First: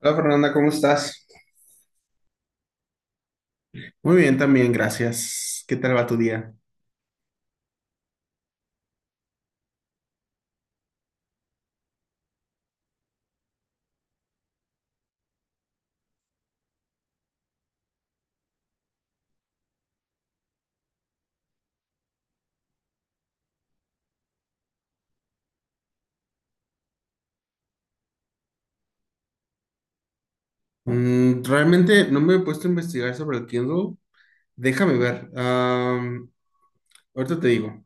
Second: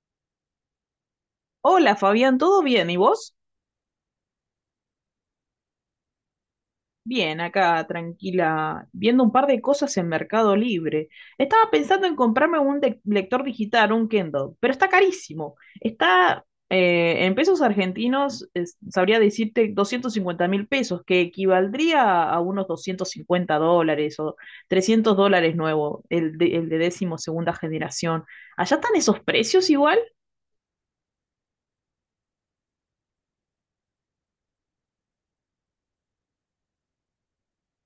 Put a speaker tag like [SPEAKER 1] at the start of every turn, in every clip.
[SPEAKER 1] Hola Fernanda, ¿cómo estás?
[SPEAKER 2] Hola Fabián, ¿todo bien? ¿Y vos?
[SPEAKER 1] Muy bien, también, gracias. ¿Qué tal va tu día?
[SPEAKER 2] Bien, acá tranquila, viendo un par de cosas en Mercado Libre. Estaba pensando en comprarme un lector digital, un Kindle, pero está carísimo. Está en pesos argentinos, sabría decirte 250.000 pesos, que equivaldría a unos US$250 o US$300 nuevo, el de décimo segunda generación. ¿Allá están esos precios igual?
[SPEAKER 1] Realmente no me he puesto a investigar sobre el Kindle. Déjame ver. Ahorita te digo.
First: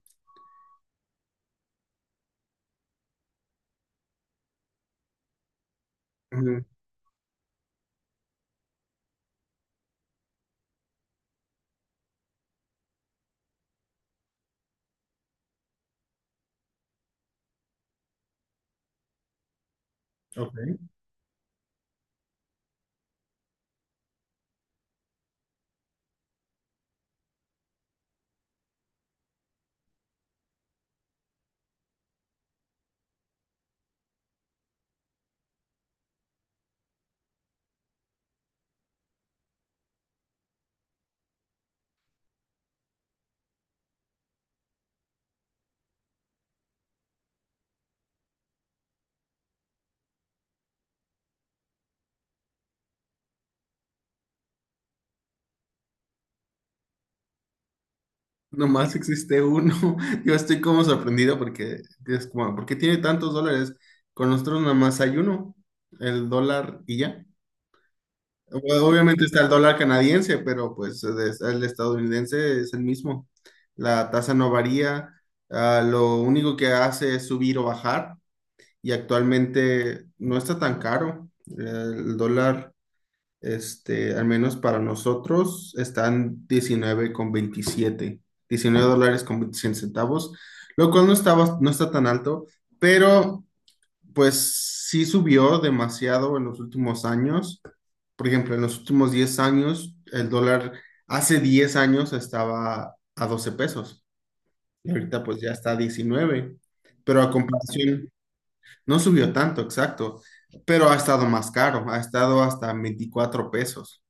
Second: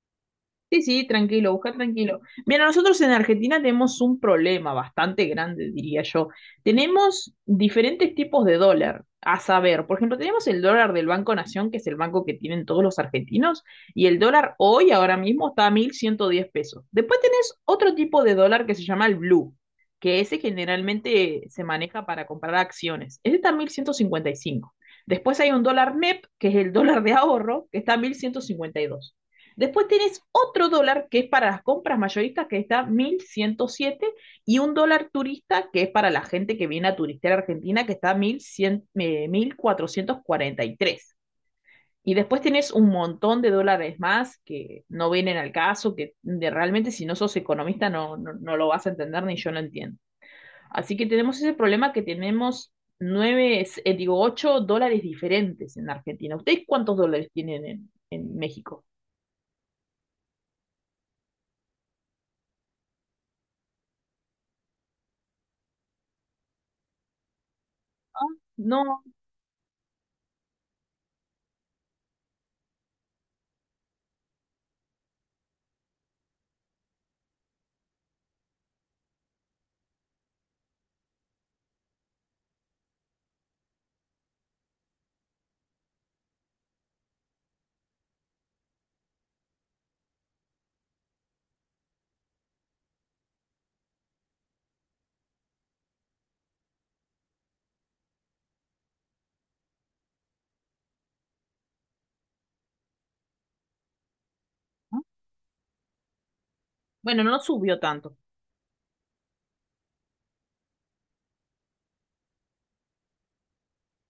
[SPEAKER 2] Sí, sí, tranquilo, busca tranquilo. Mira, nosotros en Argentina tenemos un problema bastante grande, diría yo.
[SPEAKER 1] Mm,
[SPEAKER 2] Tenemos diferentes tipos de dólar, a saber, por ejemplo, tenemos el dólar del Banco Nación, que es el banco que tienen todos los argentinos, y el dólar hoy, ahora mismo, está a 1.110 pesos. Después tenés otro tipo de dólar que se llama el blue, que ese
[SPEAKER 1] ok.
[SPEAKER 2] generalmente se maneja para comprar acciones. Ese está a 1.155. Después hay un dólar MEP, que es el dólar de ahorro, que está a 1.152. Después tenés otro dólar que es para las compras mayoristas, que está 1.107. Y un dólar turista que es para la gente que viene a turistear a Argentina, que está 1100, 1443. Y después tenés un montón de dólares más que no vienen al caso, que realmente si no sos economista no, no, no lo vas a entender ni yo lo entiendo. Así que tenemos ese problema que tenemos nueve, digo, ocho dólares diferentes en Argentina. ¿Ustedes cuántos dólares tienen en México?
[SPEAKER 1] Nomás existe uno. Yo estoy como sorprendido porque es como, ¿por qué tiene tantos dólares? Con nosotros nada más hay uno, el dólar y ya.
[SPEAKER 2] Ah. No.
[SPEAKER 1] Obviamente está el dólar canadiense, pero pues el estadounidense es el mismo. La tasa no varía, ah, lo único que hace es subir o bajar y actualmente no está tan caro. El dólar, este, al menos para nosotros, está en diecinueve dólares con 27 centavos, lo cual no está, no está tan alto, pero pues sí subió demasiado en los últimos años. Por ejemplo, en los últimos 10 años, el dólar hace 10 años estaba a 12 pesos y ahorita pues ya está a 19, pero
[SPEAKER 2] Bueno,
[SPEAKER 1] a
[SPEAKER 2] no subió
[SPEAKER 1] comparación
[SPEAKER 2] tanto.
[SPEAKER 1] no subió tanto, exacto, pero ha estado más caro, ha estado hasta 24 pesos,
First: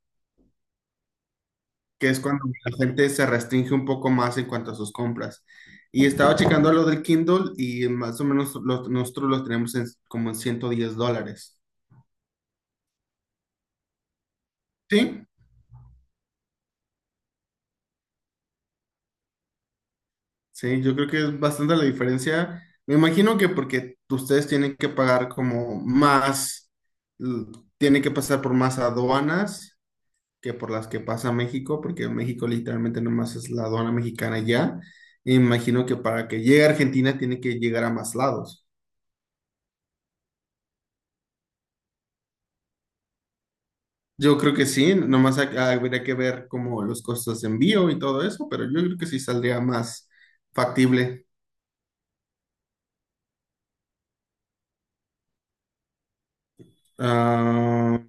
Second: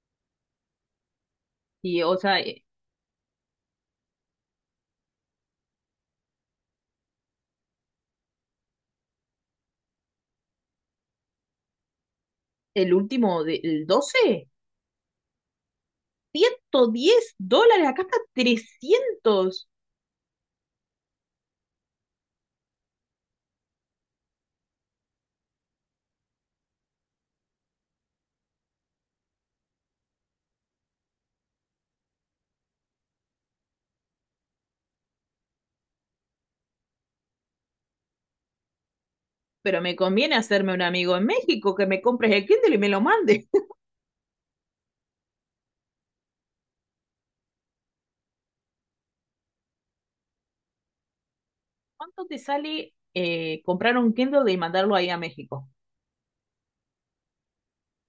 [SPEAKER 2] Y,
[SPEAKER 1] que
[SPEAKER 2] o
[SPEAKER 1] es
[SPEAKER 2] sea,
[SPEAKER 1] cuando la gente se restringe un poco más en cuanto a sus compras. Y estaba checando lo del Kindle y más o menos nosotros los tenemos como en $110.
[SPEAKER 2] el último del 12,
[SPEAKER 1] Sí,
[SPEAKER 2] diez dólares, acá está trescientos.
[SPEAKER 1] sí, yo creo que es bastante la diferencia. Me imagino que porque ustedes tienen que pagar como más, l- tienen que pasar por más aduanas que por las que pasa México, porque México literalmente nomás es la aduana mexicana ya. Me imagino que para que llegue a Argentina tiene que llegar a más lados.
[SPEAKER 2] Pero me conviene hacerme un amigo en México que me compres el Kindle y me lo mande.
[SPEAKER 1] Yo creo que sí, nomás habría que ver como los costos de envío y todo eso, pero yo creo que sí saldría más factible.
[SPEAKER 2] ¿Cuánto te sale comprar un Kindle y mandarlo ahí a México?
[SPEAKER 1] Ah,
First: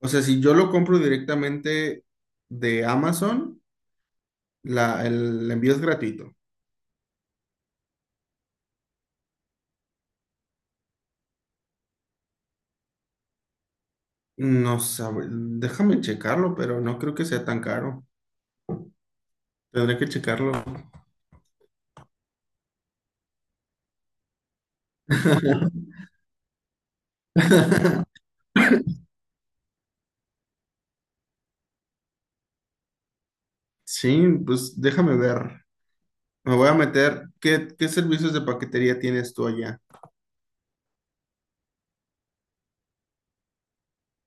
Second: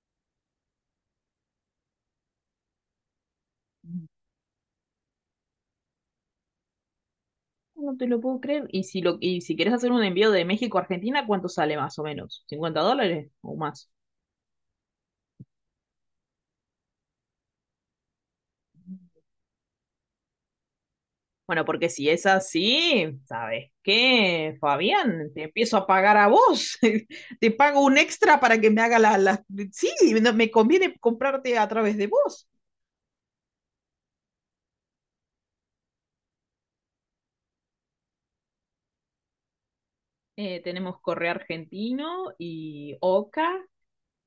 [SPEAKER 1] o sea, si yo lo compro directamente de Amazon, la, el envío es gratuito.
[SPEAKER 2] No te lo puedo creer. Y y si quieres hacer un envío de México a Argentina, ¿cuánto sale más o menos? ¿US$50 o más?
[SPEAKER 1] No sabe, déjame checarlo, pero no creo que sea tan caro. Tendré que checarlo.
[SPEAKER 2] Bueno, porque si es así, ¿sabes qué, Fabián? Te empiezo a pagar a vos. Te pago un extra para que me haga las. Sí, no, me conviene comprarte a través de vos.
[SPEAKER 1] Sí, pues déjame ver. Me voy a meter. ¿Qué, qué servicios de paquetería tienes tú allá?
[SPEAKER 2] Tenemos Correo Argentino y Oca.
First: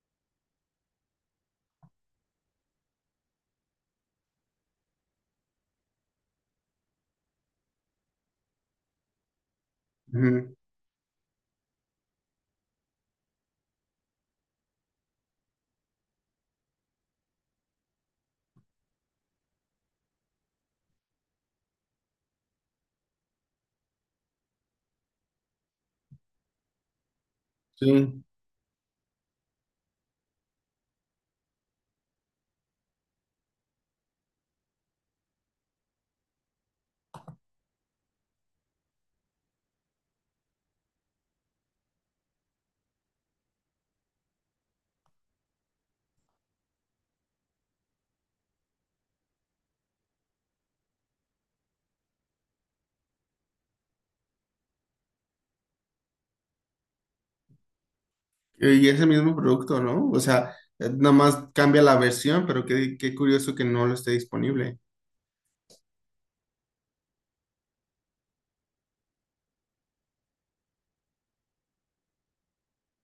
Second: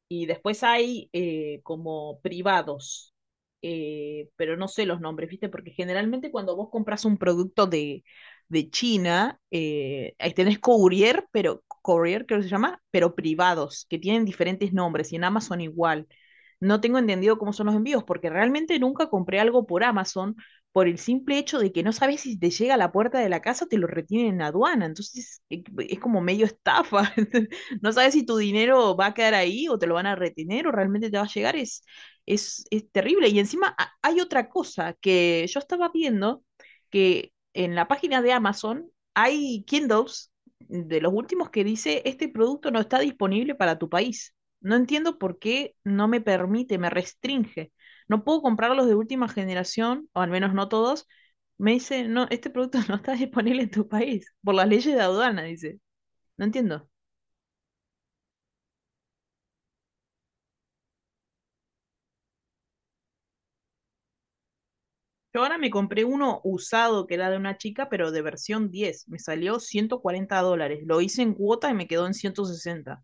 [SPEAKER 2] Y después hay como privados, pero no sé los nombres, ¿viste? Porque generalmente cuando vos compras un producto de China, ahí
[SPEAKER 1] Ujú,
[SPEAKER 2] tenés courier, pero courier creo que se llama, pero privados, que tienen diferentes nombres y en Amazon igual. No tengo entendido cómo son los envíos, porque realmente nunca compré algo por Amazon por el simple hecho de que no sabes si te llega a la puerta de la casa o te lo retienen en aduana. Entonces es como medio estafa. No sabes
[SPEAKER 1] sí.
[SPEAKER 2] si tu dinero va a quedar ahí o te lo van a retener o realmente te va a llegar. Es terrible. Y encima hay otra cosa que yo estaba viendo que en la página de Amazon hay Kindles de los últimos que dice este producto no está disponible para tu país. No entiendo por qué no me permite, me restringe. No puedo comprar los de última generación, o al menos no todos. Me dice, no, este producto no está disponible en tu país por las leyes de aduana, dice. No entiendo.
[SPEAKER 1] Y ese mismo producto, ¿no? O sea, nada más cambia la versión, pero qué curioso que no lo esté disponible.
[SPEAKER 2] Yo ahora me compré uno usado que era de una chica, pero de versión diez. Me salió US$140. Lo hice en cuota y me quedó en 160.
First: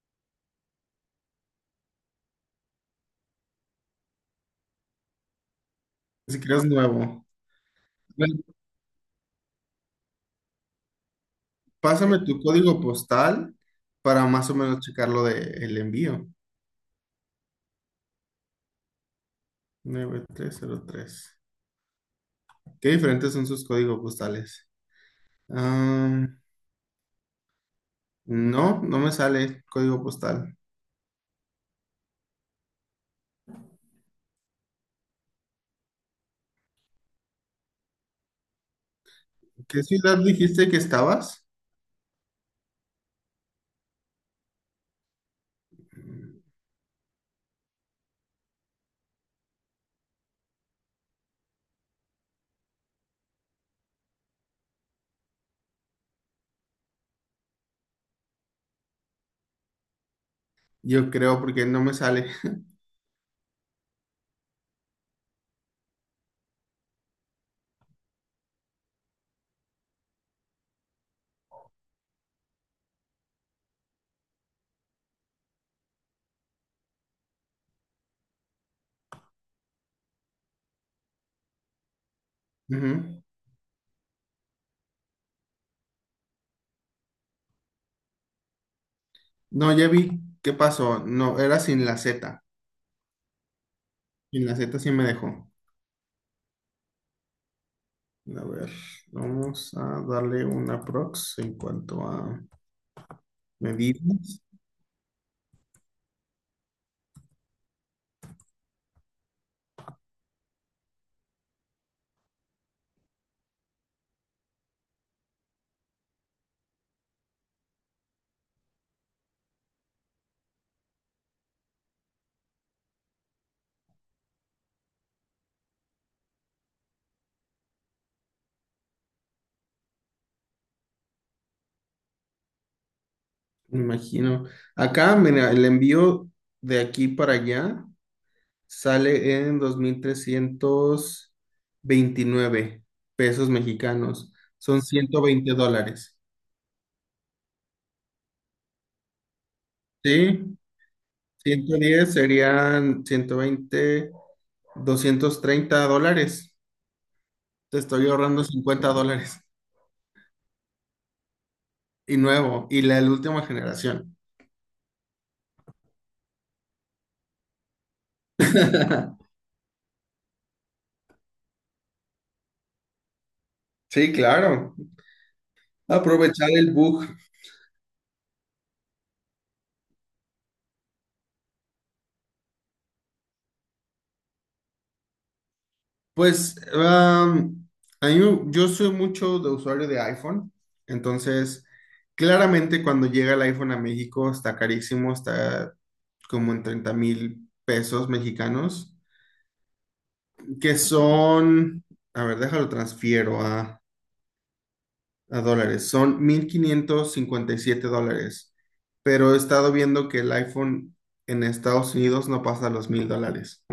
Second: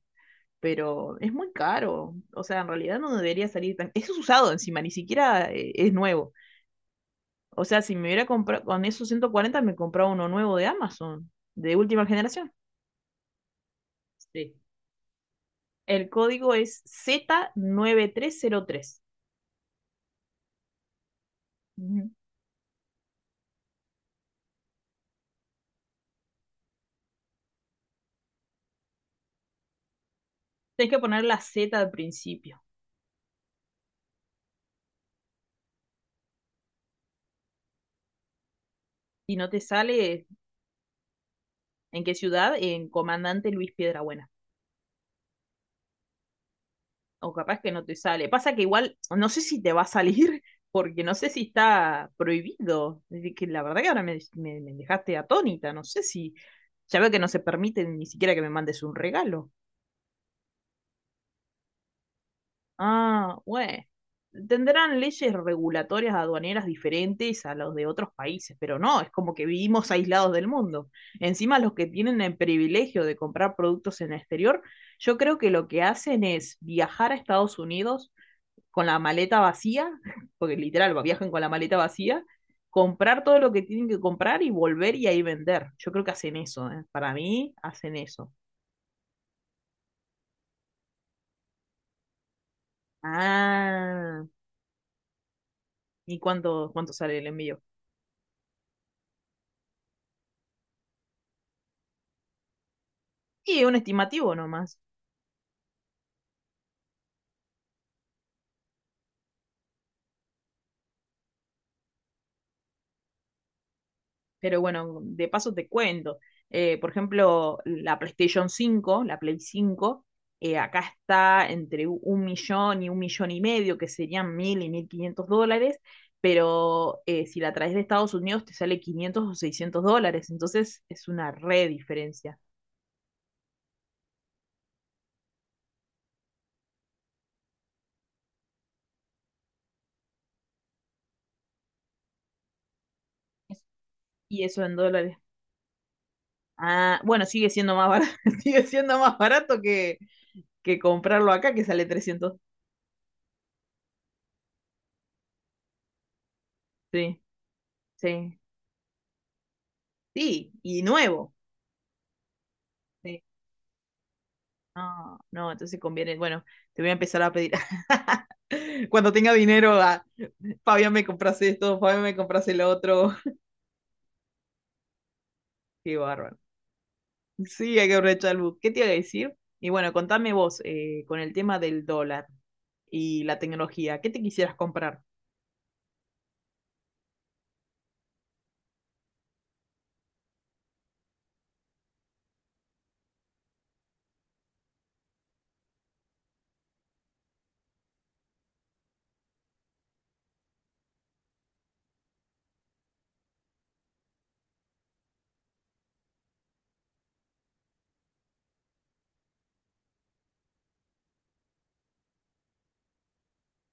[SPEAKER 2] Pero es muy caro. O sea, en realidad no debería salir tan. Eso es usado encima, ni siquiera es nuevo.
[SPEAKER 1] Ni siquiera es nuevo.
[SPEAKER 2] O sea, si me hubiera comprado con esos 140 me compraba uno nuevo de Amazon, de última
[SPEAKER 1] Pásame tu
[SPEAKER 2] generación.
[SPEAKER 1] código postal para más
[SPEAKER 2] Sí.
[SPEAKER 1] o menos checar lo del
[SPEAKER 2] El
[SPEAKER 1] envío.
[SPEAKER 2] código es Z9303. Nueve tres cero tres.
[SPEAKER 1] 9303.
[SPEAKER 2] Ujú.
[SPEAKER 1] ¿Qué diferentes son sus códigos postales? Am, no, no me sale código postal.
[SPEAKER 2] Tienes que poner la Z al principio. Y no te
[SPEAKER 1] ¿Qué ciudad
[SPEAKER 2] sale.
[SPEAKER 1] dijiste que estabas?
[SPEAKER 2] En qué ciudad, en Comandante Luis Piedrabuena. O capaz que no te sale. Pasa que igual no sé si te va a salir porque no sé si está prohibido. Es decir, que la verdad que ahora me dejaste atónita, no sé si ya veo que no se permite ni siquiera que me mandes un regalo.
[SPEAKER 1] Yo creo porque no me sale.
[SPEAKER 2] Ah, bueno. Tendrán leyes regulatorias aduaneras diferentes a los de otros países, pero no, es como que vivimos aislados del mundo. Encima, los que tienen el privilegio de comprar productos en el exterior, yo creo que lo que hacen es viajar a Estados Unidos con la maleta vacía, porque literal, viajan con la maleta vacía,
[SPEAKER 1] Ujú.
[SPEAKER 2] comprar todo lo que tienen que comprar y volver y ahí vender. Yo creo que hacen eso, ¿eh? Para mí, hacen eso.
[SPEAKER 1] No, ya vi qué pasó. No, era sin la Z.
[SPEAKER 2] Ah,
[SPEAKER 1] Sin la Z sí me dejó.
[SPEAKER 2] ¿y cuánto sale el envío?
[SPEAKER 1] A ver, vamos a darle una prox en cuanto a
[SPEAKER 2] Y un estimativo
[SPEAKER 1] medidas.
[SPEAKER 2] nomás. Pero bueno, de paso te cuento. Por ejemplo, la PlayStation cinco, la Play cinco, acá está entre un millón y medio, que serían mil y mil quinientos dólares, pero si la traes de Estados Unidos te sale 500 o 600 dólares, entonces es una re diferencia.
[SPEAKER 1] Me imagino. Acá, mira, el envío de aquí para allá sale en 2,329 pesos mexicanos.
[SPEAKER 2] ¿Y eso en
[SPEAKER 1] Son
[SPEAKER 2] dólares?
[SPEAKER 1] $120.
[SPEAKER 2] Ah, bueno, sigue siendo más barato, sigue siendo más barato que,
[SPEAKER 1] Sí,
[SPEAKER 2] que comprarlo acá, que
[SPEAKER 1] ciento
[SPEAKER 2] sale
[SPEAKER 1] diez
[SPEAKER 2] trescientos.
[SPEAKER 1] serían 120, $230.
[SPEAKER 2] Sí,
[SPEAKER 1] Te estoy
[SPEAKER 2] sí.
[SPEAKER 1] ahorrando $50.
[SPEAKER 2] Sí, y nuevo.
[SPEAKER 1] Y nuevo, y la
[SPEAKER 2] Sí.
[SPEAKER 1] última generación.
[SPEAKER 2] No, no, entonces conviene. Bueno, te voy a empezar a pedir. Cuando tenga dinero, a Fabián me compras esto, Fabián me compras el otro.
[SPEAKER 1] Sí, claro.
[SPEAKER 2] Qué bárbaro.
[SPEAKER 1] Aprovechar el bug.
[SPEAKER 2] Sí, hay que aprovechar el boom. ¿Qué te iba a decir? Y bueno, contame vos con el tema del dólar y la tecnología. ¿Qué te quisieras comprar?
[SPEAKER 1] Pues a mí yo soy mucho de usuario de iPhone, entonces claramente cuando llega el iPhone a México está carísimo, está como en 30,000 pesos mexicanos, que son, a ver, déjalo transfiero a, dólares, son $1,557, pero he estado viendo que el iPhone en Estados Unidos no pasa los $1,000.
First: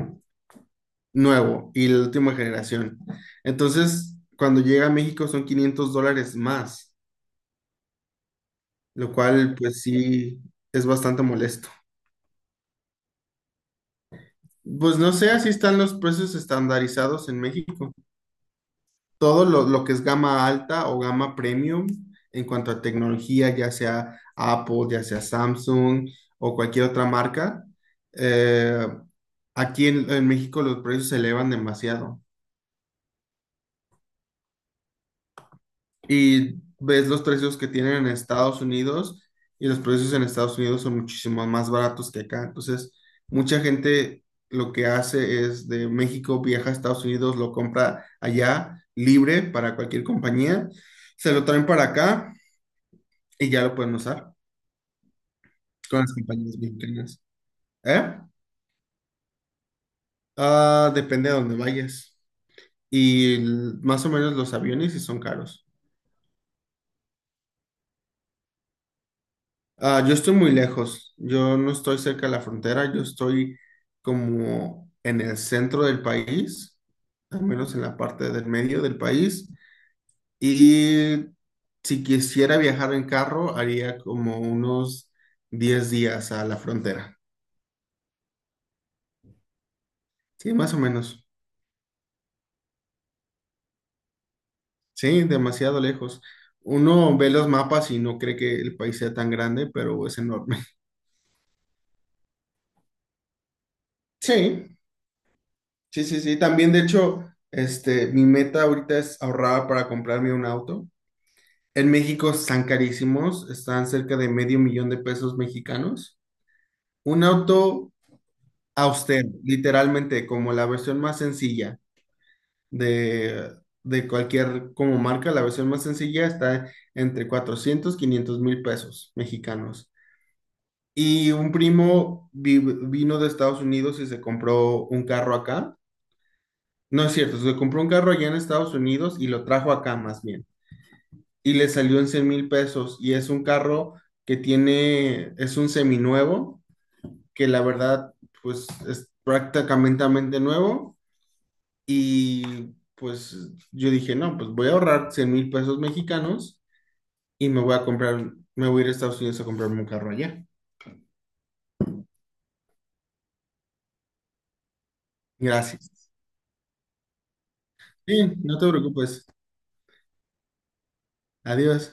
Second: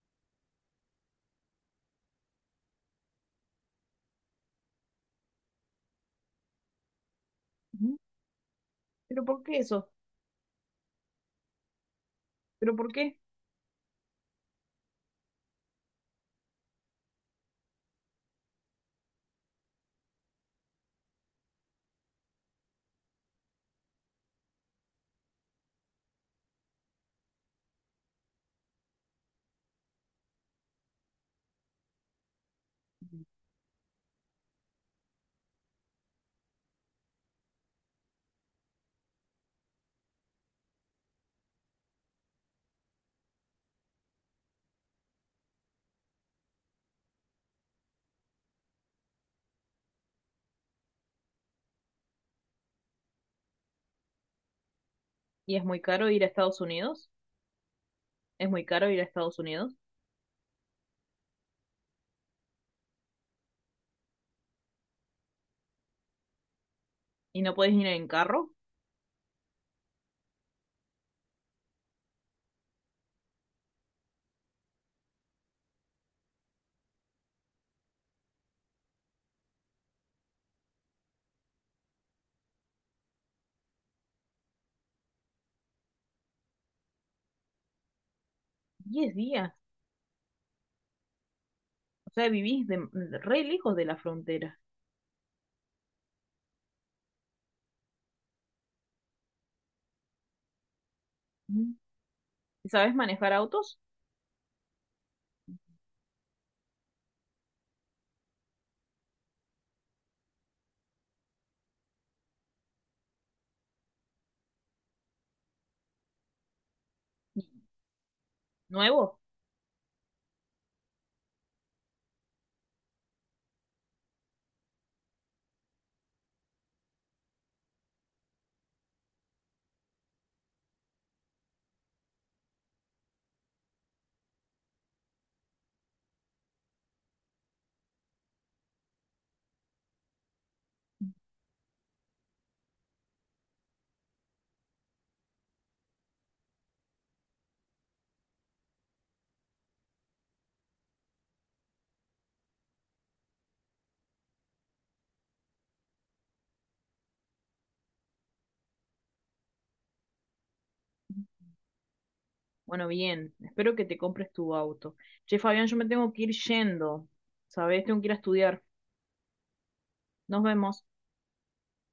[SPEAKER 1] Nuevo y la última generación. Entonces, cuando llega a México son $500 más,
[SPEAKER 2] Ujú.
[SPEAKER 1] lo
[SPEAKER 2] ¿Pero por
[SPEAKER 1] cual
[SPEAKER 2] qué
[SPEAKER 1] pues
[SPEAKER 2] eso?
[SPEAKER 1] sí es bastante molesto.
[SPEAKER 2] ¿Pero por qué?
[SPEAKER 1] Pues no sé, así están los precios estandarizados en México. Todo lo que es gama alta o gama premium en cuanto a tecnología, ya sea Apple, ya sea Samsung o cualquier otra marca, eh, aquí en México los precios se elevan demasiado. Y ves los precios que tienen en Estados Unidos y los precios en Estados Unidos son muchísimo más baratos que acá. Entonces, mucha gente lo que hace es de México viaja a Estados Unidos, lo compra allá libre para cualquier compañía, se lo traen para acá y ya lo pueden usar
[SPEAKER 2] ¿Y es muy
[SPEAKER 1] con
[SPEAKER 2] caro
[SPEAKER 1] las
[SPEAKER 2] ir a
[SPEAKER 1] compañías
[SPEAKER 2] Estados Unidos?
[SPEAKER 1] mexicanas. ¿Eh?
[SPEAKER 2] ¿Es muy caro ir a Estados Unidos?
[SPEAKER 1] Ah, depende de dónde vayas. Y más o menos los aviones sí son caros.
[SPEAKER 2] ¿Y no podés ir en carro?
[SPEAKER 1] Ah, yo estoy muy lejos, yo no estoy cerca de la frontera, yo estoy como en el centro del país, al menos en la parte del medio del país. Y si quisiera viajar en carro, haría como unos 10 días a la frontera.
[SPEAKER 2] 10 días.
[SPEAKER 1] Sí, más o menos.
[SPEAKER 2] O sea, vivís re lejos de la frontera.
[SPEAKER 1] Sí, demasiado lejos. Uno ve los mapas y no cree que el país sea tan grande, pero es enorme.
[SPEAKER 2] Ujú. ¿Y sabés manejar autos
[SPEAKER 1] Sí, sí, sí, sí. También, de hecho, este, mi meta ahorita es ahorrar para comprarme un auto. En México están carísimos, están cerca de medio millón de pesos mexicanos. Un auto
[SPEAKER 2] nuevos?
[SPEAKER 1] austero, literalmente, como la versión más sencilla de, de, cualquier como marca, la versión más sencilla está entre 400 500 mil pesos mexicanos. Y un primo vino de Estados Unidos y se compró un carro acá. No es cierto, se compró un carro allá en Estados Unidos y lo trajo acá más bien. Y le salió en 100,000 pesos y es un carro que tiene, es un seminuevo, que la verdad pues es prácticamente nuevo y pues yo dije, no, pues voy a ahorrar 100,000 pesos mexicanos y me voy a comprar, me voy a ir a Estados Unidos a comprarme un carro allá.
[SPEAKER 2] Bueno, bien, espero que te compres tu auto. Che, Fabián, yo me
[SPEAKER 1] Gracias.
[SPEAKER 2] tengo que ir yendo, ¿sabes? Tengo que ir a
[SPEAKER 1] Sí, no
[SPEAKER 2] estudiar.
[SPEAKER 1] te preocupes.
[SPEAKER 2] Nos vemos.
[SPEAKER 1] Adiós.